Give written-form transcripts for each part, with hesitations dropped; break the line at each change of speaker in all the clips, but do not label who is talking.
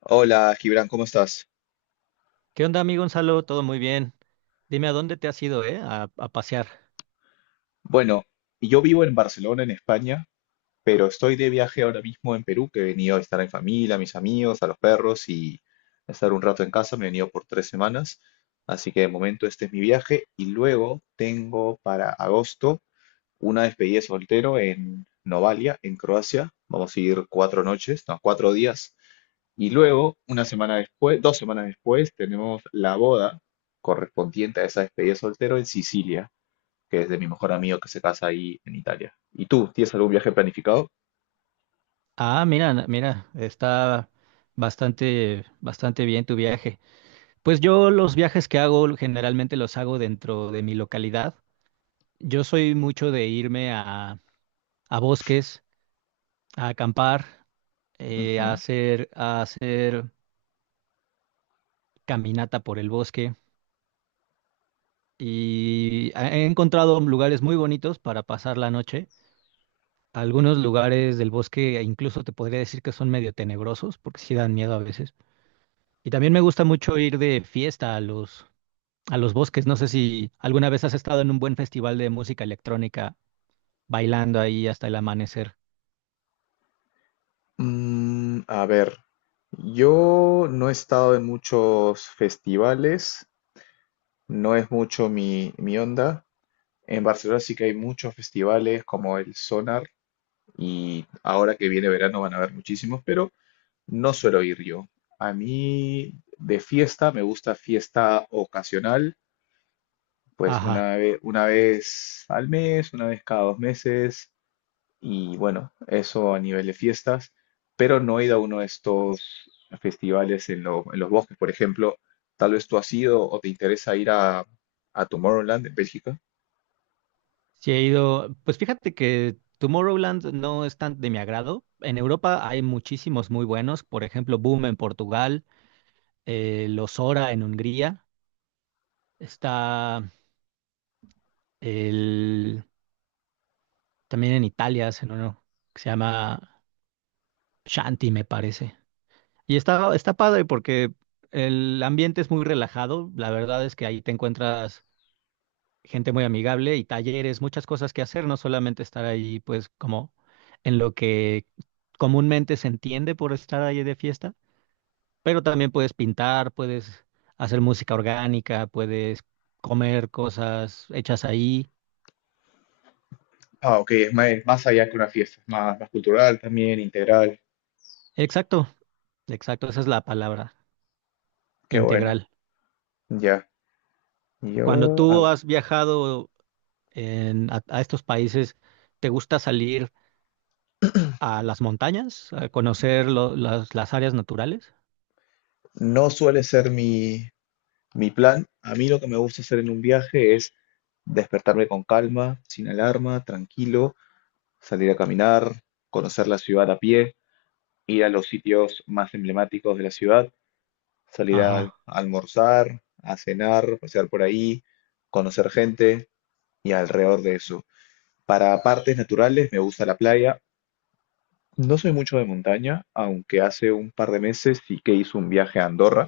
Hola, Gibran, ¿cómo estás?
¿Qué onda, amigo Gonzalo? Todo muy bien. Dime a dónde te has ido, ¿eh? A pasear.
Bueno, yo vivo en Barcelona, en España, pero estoy de viaje ahora mismo en Perú, que he venido a estar en familia, a mis amigos, a los perros y a estar un rato en casa. Me he venido por 3 semanas, así que de momento este es mi viaje y luego tengo para agosto una despedida de soltero en Novalia, en Croacia. Vamos a ir 4 noches, no, 4 días. Y luego, una semana después, 2 semanas después, tenemos la boda correspondiente a esa despedida de soltero en Sicilia, que es de mi mejor amigo que se casa ahí en Italia. ¿Y tú, tienes algún viaje planificado?
Ah, mira, mira, está bastante bien tu viaje. Pues yo los viajes que hago generalmente los hago dentro de mi localidad. Yo soy mucho de irme a bosques, a acampar,
Ujú.
a hacer caminata por el bosque, y he encontrado lugares muy bonitos para pasar la noche. Algunos lugares del bosque e incluso te podría decir que son medio tenebrosos porque sí dan miedo a veces. Y también me gusta mucho ir de fiesta a los bosques. No sé si alguna vez has estado en un buen festival de música electrónica bailando ahí hasta el amanecer.
A ver, yo no he estado en muchos festivales, no es mucho mi onda. En Barcelona sí que hay muchos festivales como el Sonar y ahora que viene verano van a haber muchísimos, pero no suelo ir yo. A mí de fiesta me gusta fiesta ocasional, pues
Ajá.
una vez al mes, una vez cada 2 meses. Y bueno, eso a nivel de fiestas, pero no he ido a uno de estos festivales en los bosques, por ejemplo. Tal vez tú has ido o te interesa ir a Tomorrowland en Bélgica.
Sí he ido. Pues fíjate que Tomorrowland no es tan de mi agrado. En Europa hay muchísimos muy buenos. Por ejemplo, Boom en Portugal, Los Ora en Hungría. Está el También en Italia hacen uno que se llama Shanti, me parece. Y está padre porque el ambiente es muy relajado. La verdad es que ahí te encuentras gente muy amigable y talleres, muchas cosas que hacer, no solamente estar ahí, pues, como en lo que comúnmente se entiende por estar ahí de fiesta, pero también puedes pintar, puedes hacer música orgánica, puedes comer cosas hechas ahí.
Ah, ok, es más, allá que una fiesta, es más cultural también, integral.
Exacto, exacto, esa es la palabra,
Qué bueno.
integral.
Ya,
Cuando
yo a
tú
ver,
has viajado a estos países, ¿te gusta salir a las montañas, a conocer las áreas naturales?
no suele ser mi plan. A mí lo que me gusta hacer en un viaje es despertarme con calma, sin alarma, tranquilo, salir a caminar, conocer la ciudad a pie, ir a los sitios más emblemáticos de la ciudad, salir a
Ajá,
almorzar, a cenar, pasear por ahí, conocer gente y alrededor de eso. Para partes naturales me gusta la playa. No soy mucho de montaña, aunque hace un par de meses sí que hice un viaje a Andorra,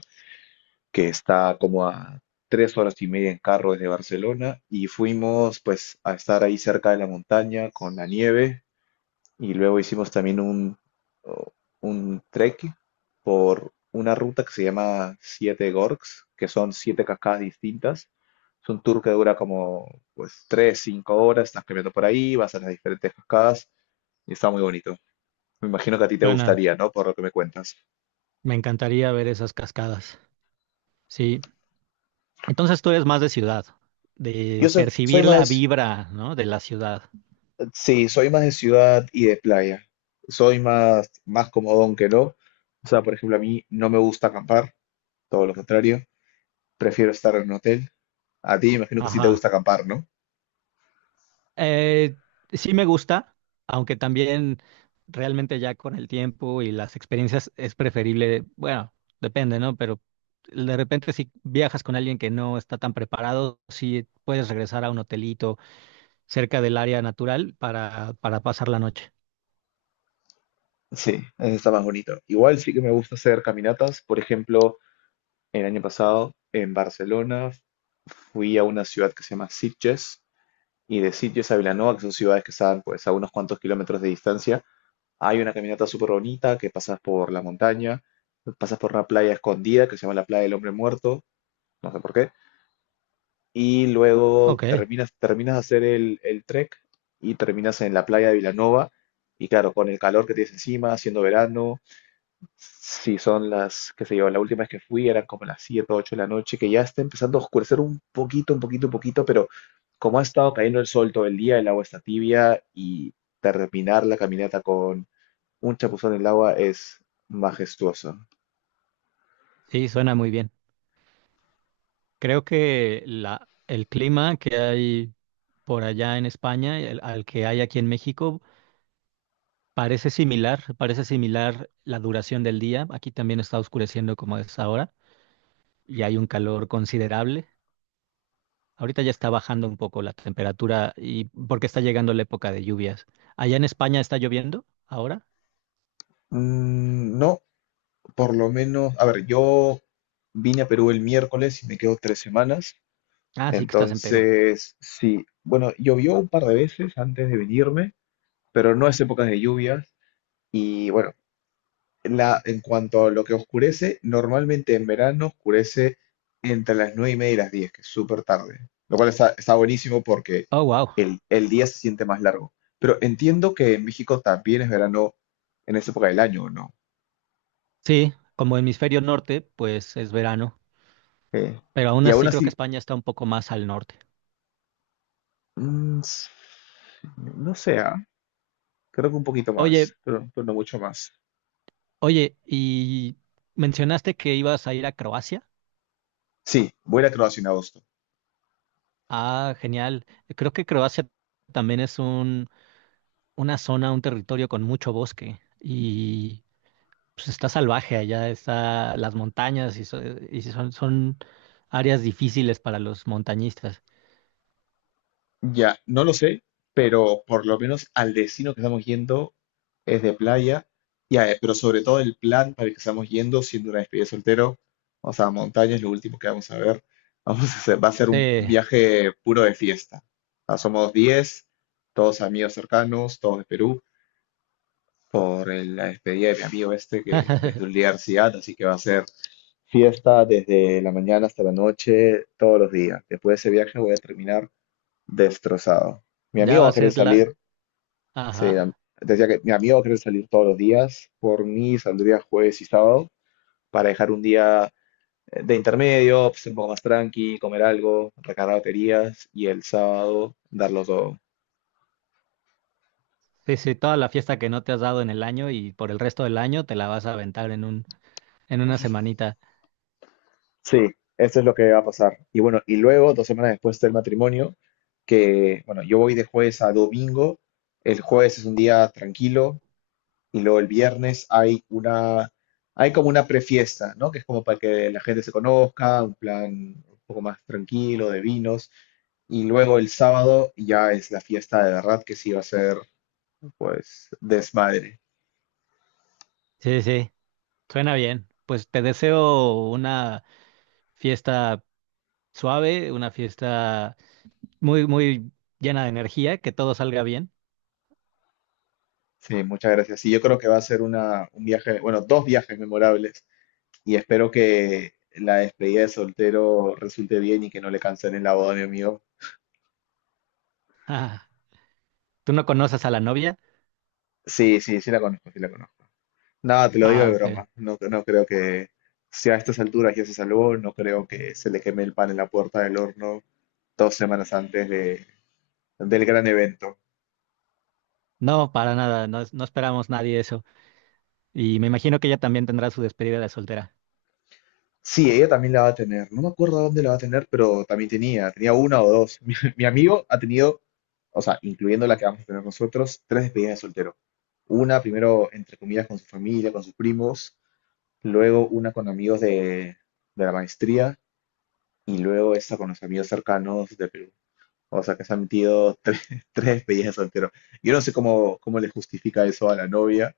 que está como a 3 horas y media en carro desde Barcelona, y fuimos pues a estar ahí cerca de la montaña con la nieve. Y luego hicimos también un trek por una ruta que se llama Siete Gorgs, que son siete cascadas distintas. Es un tour que dura como pues tres, cinco horas, estás caminando por ahí, vas a las diferentes cascadas y está muy bonito. Me imagino que a ti te
suena,
gustaría, ¿no? Por lo que me cuentas.
me encantaría ver esas cascadas. Sí, entonces tú eres más de ciudad,
Yo
de
so- soy,
percibir la
más,
vibra, ¿no?, de la ciudad.
sí, soy más de ciudad y de playa. Soy más comodón que no. O sea, por ejemplo, a mí no me gusta acampar, todo lo contrario. Prefiero estar en un hotel. A ti imagino que sí te
Ajá.
gusta acampar, ¿no?
Eh, sí me gusta, aunque también realmente ya con el tiempo y las experiencias es preferible, bueno, depende, ¿no? Pero de repente si viajas con alguien que no está tan preparado, sí puedes regresar a un hotelito cerca del área natural para pasar la noche.
Sí, eso está más bonito. Igual sí que me gusta hacer caminatas. Por ejemplo, el año pasado en Barcelona fui a una ciudad que se llama Sitges, y de Sitges a Vilanova, que son ciudades que están pues a unos cuantos kilómetros de distancia, hay una caminata súper bonita que pasas por la montaña, pasas por una playa escondida que se llama la Playa del Hombre Muerto, no sé por qué, y luego
Ok,
terminas de hacer el trek y terminas en la playa de Vilanova. Y claro, con el calor que tienes encima, siendo verano, si son qué sé yo, la última vez que fui eran como las 7 o 8 de la noche, que ya está empezando a oscurecer un poquito, un poquito, un poquito, pero como ha estado cayendo el sol todo el día, el agua está tibia y terminar la caminata con un chapuzón en el agua es majestuoso.
sí, suena muy bien. Creo que el clima que hay por allá en España, al que hay aquí en México, parece similar, parece similar la duración del día. Aquí también está oscureciendo como es ahora y hay un calor considerable. Ahorita ya está bajando un poco la temperatura, y porque está llegando la época de lluvias. ¿Allá en España está lloviendo ahora?
No. Por lo menos, a ver, yo vine a Perú el miércoles y me quedo 3 semanas.
Ah, sí que estás en Perú.
Entonces, sí, bueno, llovió un par de veces antes de venirme, pero no es época de lluvias. Y bueno, en cuanto a lo que oscurece, normalmente en verano oscurece entre las nueve y media y las diez, que es súper tarde. Lo cual está, está buenísimo porque
Oh, wow.
el día se siente más largo. Pero entiendo que en México también es verano en esa época del año, ¿no?
Sí, como hemisferio norte, pues es verano,
Eh,
pero aún
y aún
así creo que
así,
España está un poco más al norte.
mm, No sé, creo que un poquito
Oye,
más, pero no mucho más.
oye, y mencionaste que ibas a ir a Croacia.
Sí, voy a ir a Croacia en agosto.
Ah, genial. Creo que Croacia también es un una zona, un territorio con mucho bosque, y pues está salvaje allá, está las montañas y, y son áreas difíciles para los montañistas.
Ya, no lo sé, pero por lo menos al destino que estamos yendo es de playa. Ya, pero sobre todo el plan para el que estamos yendo, siendo una despedida de soltero, vamos a montañas, lo último que vamos a ver. Vamos a hacer, va a ser
Sí,
un viaje puro de fiesta. Ah, somos 10, todos amigos cercanos, todos de Perú, por la despedida de mi amigo este que desde la universidad, así que va a ser fiesta desde la mañana hasta la noche, todos los días. Después de ese viaje voy a terminar destrozado. Mi
ya
amigo
va
va
a
a querer
ser la...
salir,
Ajá.
se- decía que mi amigo va a querer salir todos los días. Por mí saldría jueves y sábado para dejar un día de intermedio, pues, un poco más tranqui, comer algo, recargar baterías y el sábado darlo todo.
Sí, sí, toda la fiesta que no te has dado en el año y por el resto del año te la vas a aventar en en una semanita.
Sí, eso es lo que va a pasar. Y bueno, y luego, 2 semanas después del matrimonio, que bueno, yo voy de jueves a domingo. El jueves es un día tranquilo. Y luego el viernes hay hay como una prefiesta, ¿no? Que es como para que la gente se conozca, un plan un poco más tranquilo de vinos. Y luego el sábado ya es la fiesta de verdad, que sí va a ser, pues, desmadre.
Sí, sí, suena bien. Pues te deseo una fiesta suave, una fiesta muy, muy llena de energía, que todo salga bien.
Sí, muchas gracias. Sí, yo creo que va a ser un viaje, bueno, dos viajes memorables. Y espero que la despedida de soltero resulte bien y que no le cancelen la boda a mi amigo.
¿Tú no conoces a la novia?
Sí, sí, sí la conozco, sí la conozco. No, te lo digo
Ah,
de
ok.
broma. No, no creo que, si a estas alturas ya se salvó, no creo que se le queme el pan en la puerta del horno 2 semanas antes del gran evento.
No, para nada, no, no esperamos nadie eso. Y me imagino que ella también tendrá su despedida de soltera.
Sí, ella también la va a tener. No me acuerdo dónde la va a tener, pero también tenía. Tenía una o dos. Mi amigo ha tenido, o sea, incluyendo la que vamos a tener nosotros, tres despedidas de soltero. Una primero, entre comillas, con su familia, con sus primos. Luego una con amigos de la maestría. Y luego esta con los amigos cercanos de Perú. O sea, que se ha metido tres, tres, despedidas de soltero. Yo no sé cómo le justifica eso a la novia,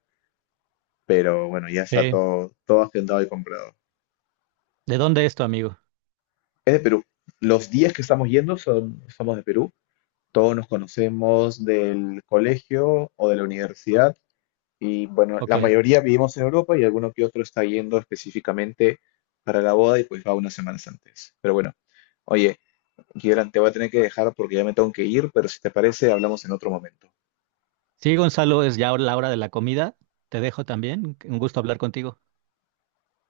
pero bueno, ya está
Eh,
todo agendado y comprado.
¿De dónde es tu amigo?
Es de Perú. Los días que estamos yendo son, somos de Perú. Todos nos conocemos del colegio o de la universidad. Y bueno, la
Ok.
mayoría vivimos en Europa y alguno que otro está yendo específicamente para la boda y pues va unas semanas antes. Pero bueno, oye, Kieran, te voy a tener que dejar porque ya me tengo que ir, pero si te parece, hablamos en otro momento.
Sí, Gonzalo, es ya la hora de la comida. Te dejo también. Un gusto hablar contigo.